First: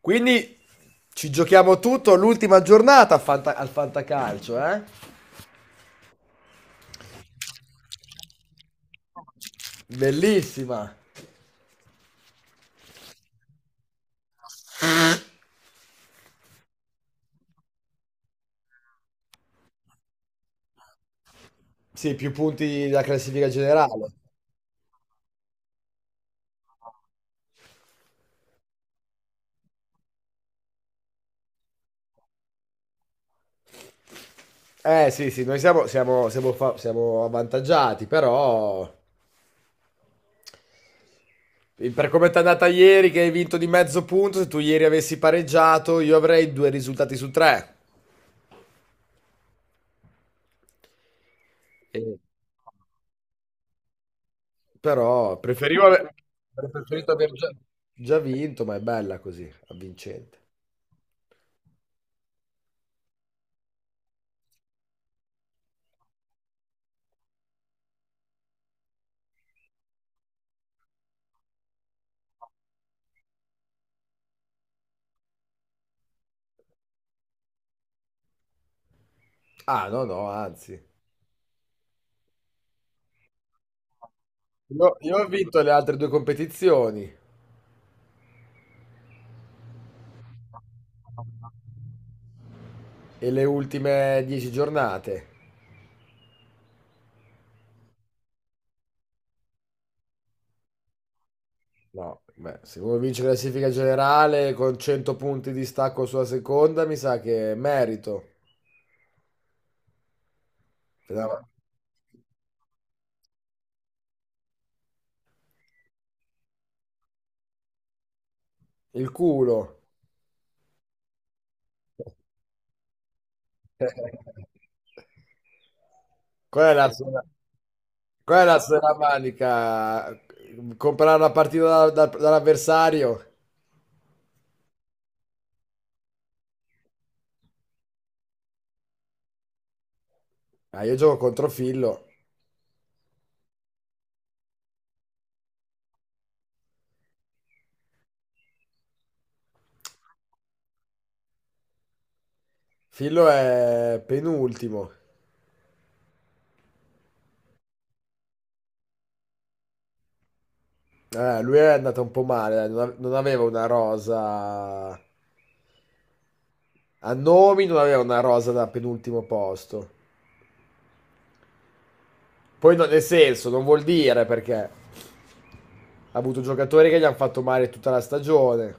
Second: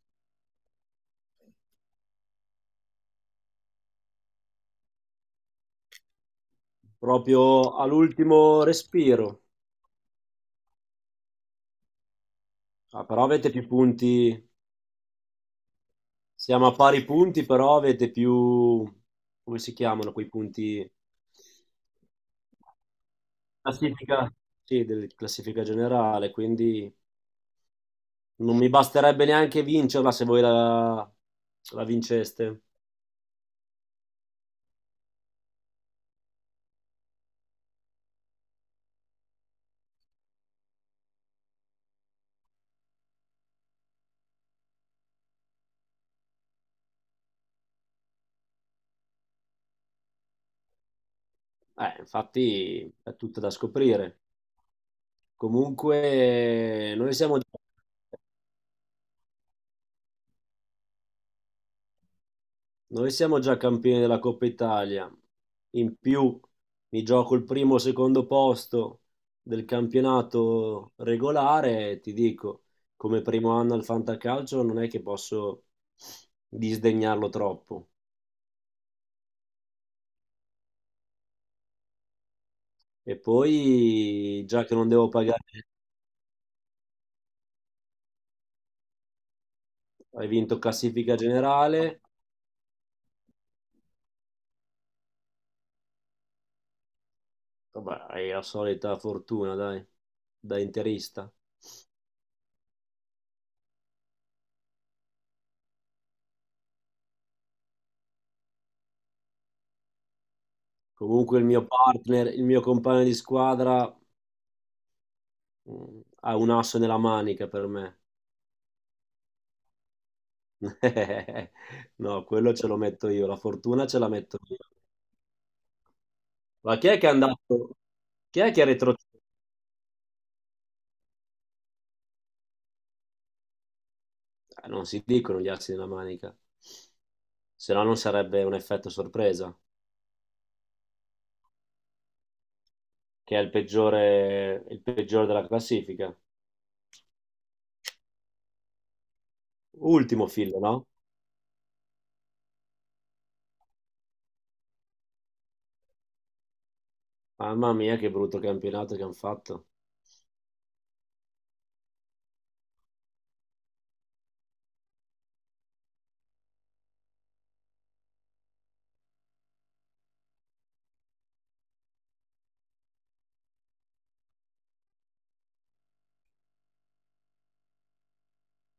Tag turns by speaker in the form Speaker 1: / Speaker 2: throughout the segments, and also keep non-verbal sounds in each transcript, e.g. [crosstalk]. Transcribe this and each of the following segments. Speaker 1: Quindi ci giochiamo tutto l'ultima giornata al Fantacalcio, eh?
Speaker 2: Proprio all'ultimo respiro.
Speaker 1: Bellissima.
Speaker 2: Ah, però avete più punti, siamo a pari punti, però avete più, come si chiamano quei punti?
Speaker 1: Sì, più punti della classifica generale.
Speaker 2: Classifica. Sì, della classifica generale, quindi non mi basterebbe neanche vincerla se voi la vinceste.
Speaker 1: Eh sì, sì, noi siamo avvantaggiati, però per come ti è andata ieri che hai vinto di mezzo punto, se tu ieri avessi pareggiato io avrei due risultati su tre. E-
Speaker 2: Infatti è tutto da scoprire.
Speaker 1: Però preferivo
Speaker 2: Comunque,
Speaker 1: avrei preferito
Speaker 2: noi
Speaker 1: aver
Speaker 2: siamo...
Speaker 1: già vinto, ma è bella così, avvincente.
Speaker 2: Noi siamo già campioni della Coppa Italia, in più mi gioco il primo o secondo posto del campionato regolare e ti dico, come primo anno al Fantacalcio non è che posso disdegnarlo troppo.
Speaker 1: Ah, no, no, anzi.
Speaker 2: E poi, già che non
Speaker 1: No,
Speaker 2: devo
Speaker 1: io ho
Speaker 2: pagare,
Speaker 1: vinto le altre due competizioni
Speaker 2: hai vinto classifica generale,
Speaker 1: e le ultime 10 giornate.
Speaker 2: vabbè, hai la solita fortuna, dai, da interista.
Speaker 1: No, beh, se uno vince la classifica generale con 100 punti di stacco sulla seconda, mi sa che è merito. Ti
Speaker 2: Comunque
Speaker 1: dava-
Speaker 2: il mio partner, il mio compagno di squadra ha un asso nella manica per me.
Speaker 1: Il culo.
Speaker 2: [laughs] No, quello ce lo metto io, la fortuna ce la
Speaker 1: [laughs]
Speaker 2: metto io.
Speaker 1: Qual è
Speaker 2: Ma chi
Speaker 1: la
Speaker 2: è che è
Speaker 1: sola,
Speaker 2: andato? Chi
Speaker 1: Qual è
Speaker 2: è
Speaker 1: la
Speaker 2: che è
Speaker 1: sola
Speaker 2: retroceduto?
Speaker 1: manica? Comprare la partita dall'avversario?
Speaker 2: Non si dicono gli assi della manica, se no non sarebbe un effetto sorpresa,
Speaker 1: Ah, io gioco contro Fillo.
Speaker 2: che è il peggiore della classifica. Ultimo filo, no?
Speaker 1: Fillo è penultimo.
Speaker 2: Mamma mia, che brutto campionato che hanno fatto.
Speaker 1: Lui è andato un po' male, dai, non aveva una rosa a nomi, non aveva una rosa da penultimo posto. Poi nel senso, non vuol dire perché ha avuto giocatori che gli hanno fatto male tutta la stagione,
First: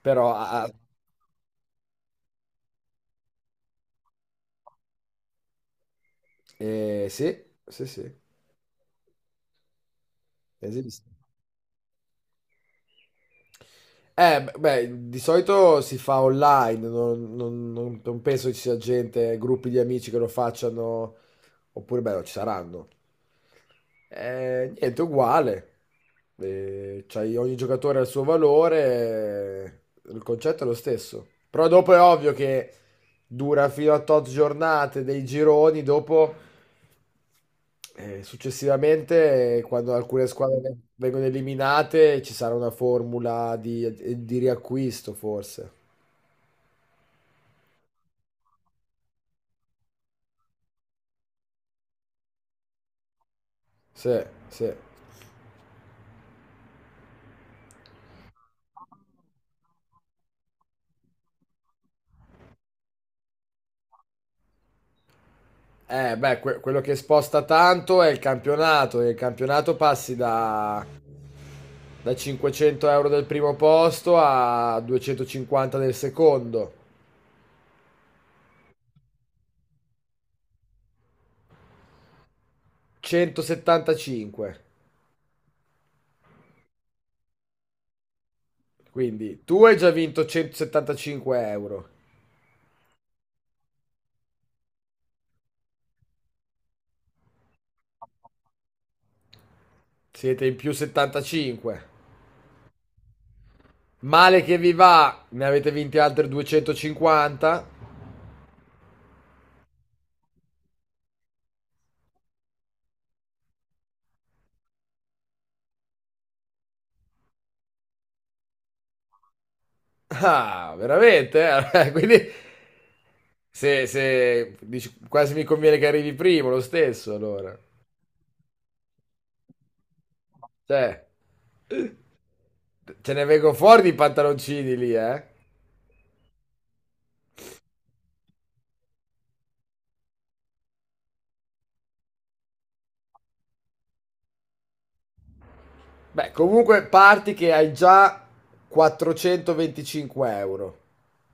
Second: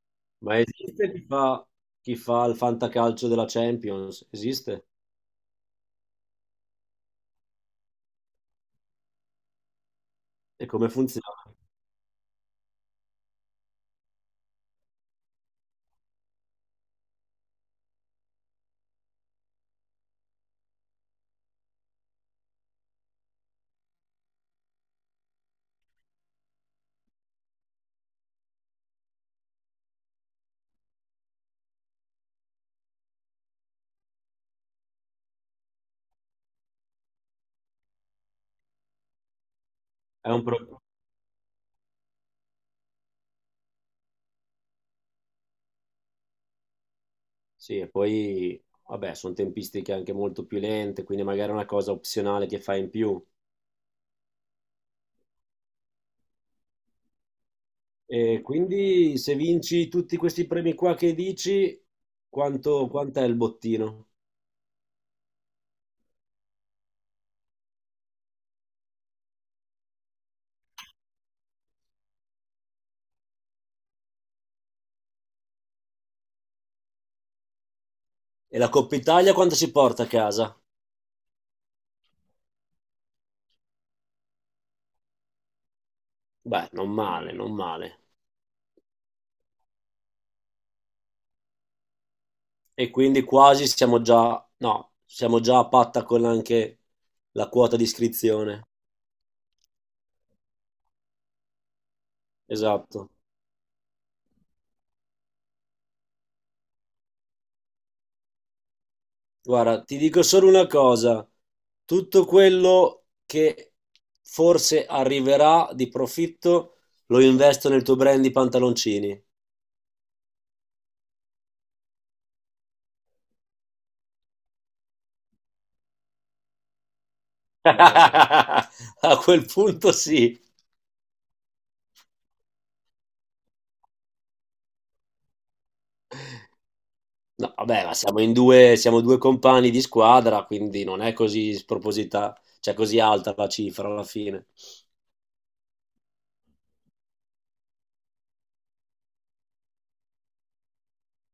Speaker 1: però
Speaker 2: Ma
Speaker 1: ha- ha-
Speaker 2: chi fa il fantacalcio della Champions? Esiste?
Speaker 1: eh, sì, sì, sì,
Speaker 2: E come
Speaker 1: esiste.
Speaker 2: funziona?
Speaker 1: Beh, di solito si fa online, non penso ci sia gente, gruppi di amici che lo facciano, oppure beh, no, ci saranno. Niente, uguale. Ogni giocatore ha il suo valore, il concetto è lo stesso. Però dopo è ovvio che dura fino a tot giornate dei gironi, dopo successivamente, quando alcune
Speaker 2: È un,
Speaker 1: squadre
Speaker 2: pro-
Speaker 1: vengono eliminate, ci sarà una formula di riacquisto, forse.
Speaker 2: Sì, e poi, vabbè, sono tempistiche anche molto più lente, quindi magari è una cosa opzionale che fai in più.
Speaker 1: Sì, sì.
Speaker 2: E quindi se vinci tutti questi premi qua che dici, quant'è il bottino?
Speaker 1: Quello che sposta tanto è il campionato. E il campionato passi da 500 euro del primo posto a 250 del secondo.
Speaker 2: E la Coppa Italia quanto si porta a casa?
Speaker 1: 175.
Speaker 2: Beh, non male, non male.
Speaker 1: Quindi tu hai già vinto 175 euro.
Speaker 2: E quindi quasi siamo già, no, siamo già a patta con anche la quota di iscrizione.
Speaker 1: Siete in più 75.
Speaker 2: Esatto.
Speaker 1: Male che vi va, ne avete vinti altri 250.
Speaker 2: Guarda, ti dico solo una cosa, tutto quello che forse arriverà di profitto lo investo nel tuo brand di pantaloncini.
Speaker 1: Ah, veramente? Eh? [laughs] Quindi se dici, quasi mi conviene che arrivi primo lo stesso, allora.
Speaker 2: [laughs] A quel punto sì.
Speaker 1: Cioè, ce ne vengono fuori di pantaloncini lì, eh?
Speaker 2: No, vabbè, ma siamo in due, siamo due compagni di squadra, quindi non è così sproposita, cioè così alta la cifra alla fine.
Speaker 1: Beh, comunque parti che hai già 425 euro.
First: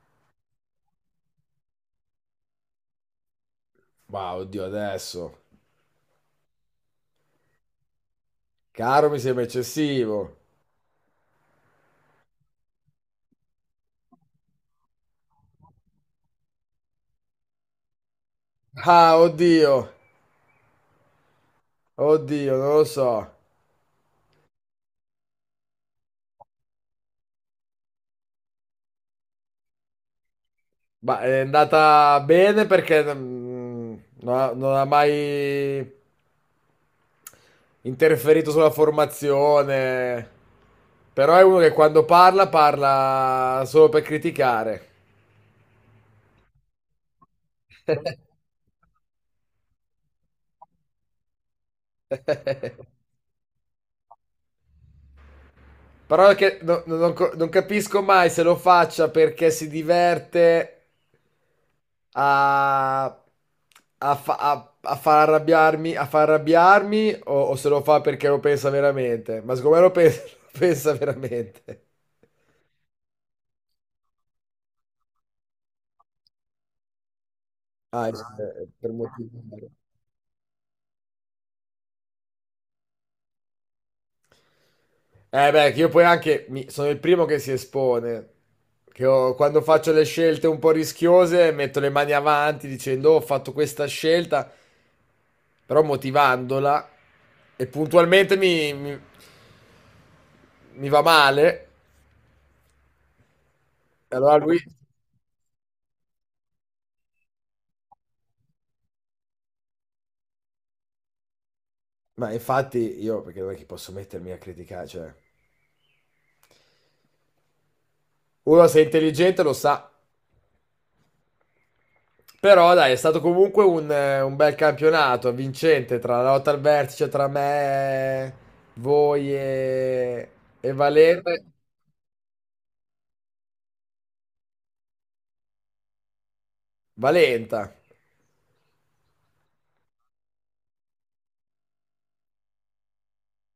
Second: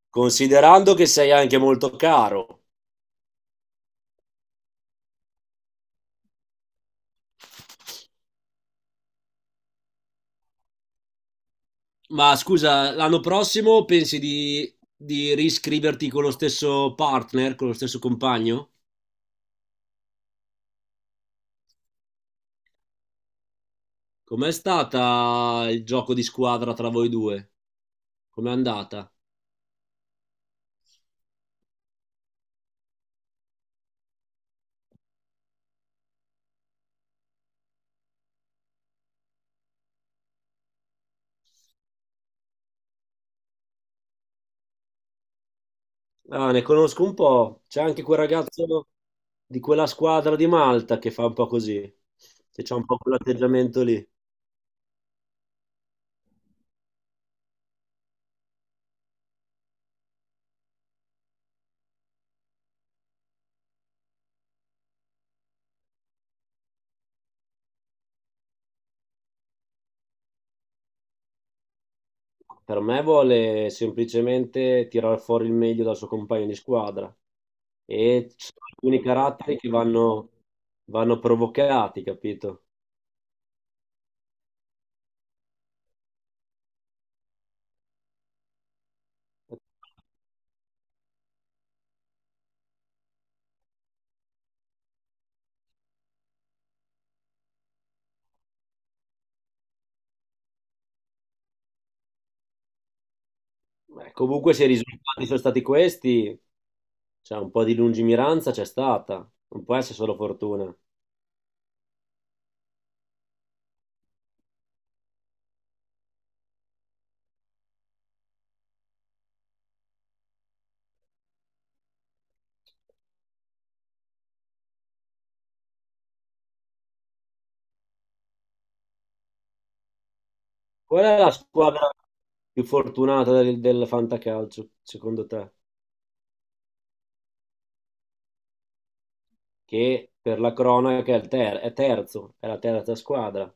Speaker 2: Considerando che sei anche molto caro.
Speaker 1: Ma oddio, adesso. Caro, mi sembra eccessivo.
Speaker 2: Ma scusa, l'anno prossimo pensi di riscriverti con lo stesso partner, con lo stesso compagno?
Speaker 1: Ah, oddio. Oddio, non lo so.
Speaker 2: Com'è stata il gioco di squadra tra voi due? Com'è andata?
Speaker 1: Ma è andata bene perché non ha mai interferito sulla formazione. Però è uno che quando parla, parla solo per criticare.
Speaker 2: Ah, ne conosco un po'. C'è anche quel
Speaker 1: [laughs]
Speaker 2: ragazzo di quella squadra di Malta che fa un po' così, che c'ha un po' quell'atteggiamento lì.
Speaker 1: Parola che non capisco mai se lo faccia perché si diverte a, a far arrabbiarmi o se lo fa perché lo pensa veramente. Ma secondo me lo pensa, [laughs] lo pensa veramente.
Speaker 2: Per me vuole semplicemente tirar fuori il meglio dal suo compagno di squadra.
Speaker 1: Ah,
Speaker 2: E ci sono
Speaker 1: è per
Speaker 2: alcuni
Speaker 1: motivare.
Speaker 2: vanno provocati, capito?
Speaker 1: Eh beh, che io poi anche sono il primo che si espone. Quando faccio le scelte un po' rischiose metto le mani avanti dicendo: "Oh, ho fatto questa scelta. Però motivandola e puntualmente mi va male,
Speaker 2: Beh,
Speaker 1: e allora
Speaker 2: comunque
Speaker 1: lui..."
Speaker 2: se i risultati sono stati questi, cioè un po' di lungimiranza c'è stata, non può essere solo fortuna.
Speaker 1: Ma infatti io, perché non è che posso mettermi a criticare, cioè. Uno se è intelligente lo sa, però dai, è stato comunque un bel campionato, vincente, tra la lotta al vertice, cioè tra me, voi e
Speaker 2: Qual è la
Speaker 1: Valente.
Speaker 2: squadra più fortunata del fantacalcio, secondo te?
Speaker 1: Valenta.
Speaker 2: Che per la cronaca è terzo, è la terza squadra.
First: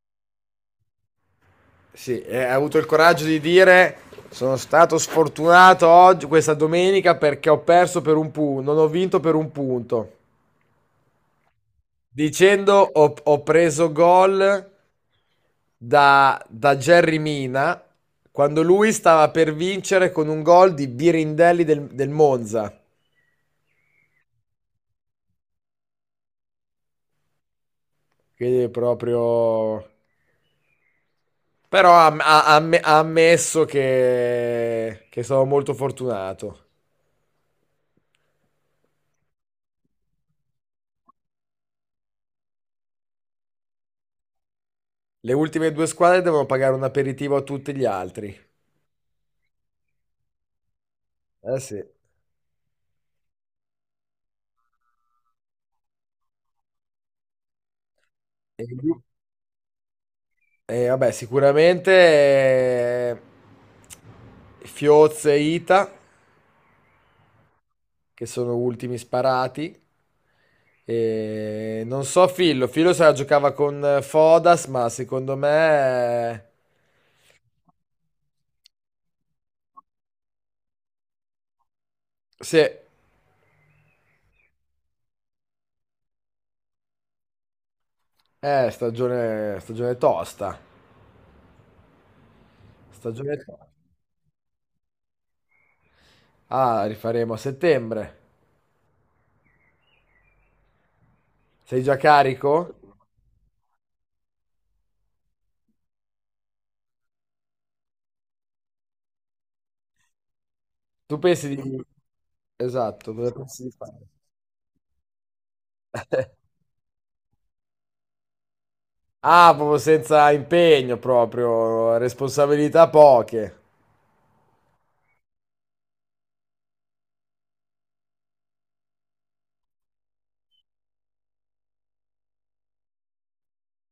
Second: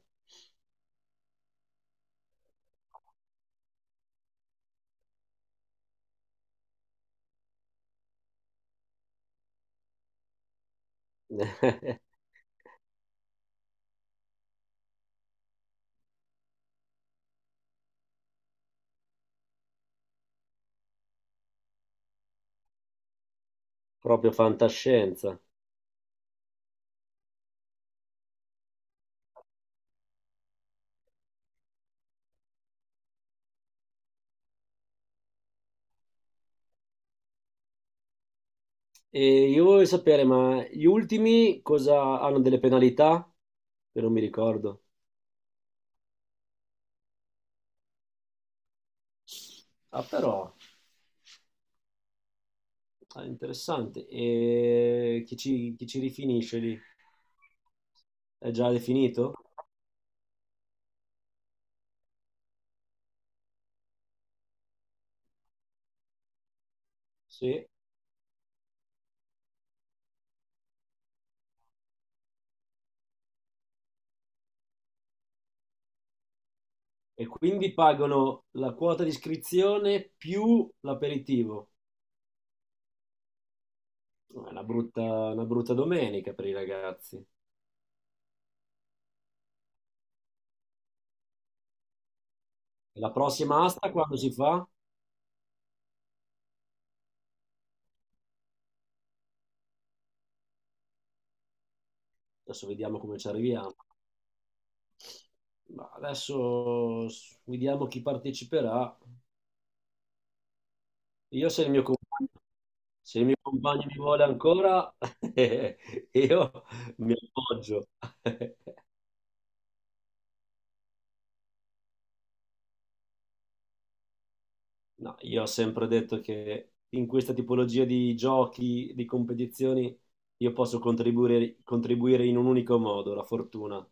Speaker 1: Sì, e ha avuto il coraggio di dire: Sono stato sfortunato oggi, questa domenica, perché ho perso per un punto, non ho vinto per un punto.
Speaker 2: [laughs]
Speaker 1: Dicendo: Ho preso gol da Jerry Mina quando lui stava per vincere con un gol di Birindelli del Monza.
Speaker 2: Proprio fantascienza.
Speaker 1: Quindi è proprio. Però ha ammesso che sono molto fortunato.
Speaker 2: E io voglio sapere, ma gli ultimi cosa hanno delle penalità? Che non mi ricordo.
Speaker 1: Le ultime due squadre devono pagare un aperitivo a tutti gli altri.
Speaker 2: Ah, però.
Speaker 1: Eh sì. E,
Speaker 2: Ah, interessante. E chi ci rifinisce lì? È già
Speaker 1: lui-
Speaker 2: definito?
Speaker 1: vabbè, sicuramente Fioz e Ita,
Speaker 2: Sì.
Speaker 1: che sono ultimi sparati. E non so Fillo se la giocava con Fodas, ma secondo me.
Speaker 2: E quindi pagano la quota di iscrizione più l'aperitivo.
Speaker 1: Sì,
Speaker 2: È una una brutta domenica per i ragazzi. E
Speaker 1: è stagione tosta.
Speaker 2: la
Speaker 1: Stagione
Speaker 2: prossima
Speaker 1: tosta.
Speaker 2: asta quando si fa?
Speaker 1: Ah, rifaremo a settembre. Sei già
Speaker 2: Adesso
Speaker 1: carico?
Speaker 2: vediamo come ci arriviamo. Ma vediamo chi parteciperà.
Speaker 1: Tu pensi
Speaker 2: Io se il mio,
Speaker 1: di.
Speaker 2: com-
Speaker 1: Esatto,
Speaker 2: Se il
Speaker 1: cosa
Speaker 2: mio
Speaker 1: pensi di
Speaker 2: compagno mi
Speaker 1: fare?
Speaker 2: vuole ancora, [laughs] io mi appoggio. [laughs]
Speaker 1: Ah, proprio senza impegno proprio, responsabilità poche.
Speaker 2: No, io ho sempre detto che in questa tipologia di giochi, di competizioni, io posso contribuire in un unico modo, la fortuna.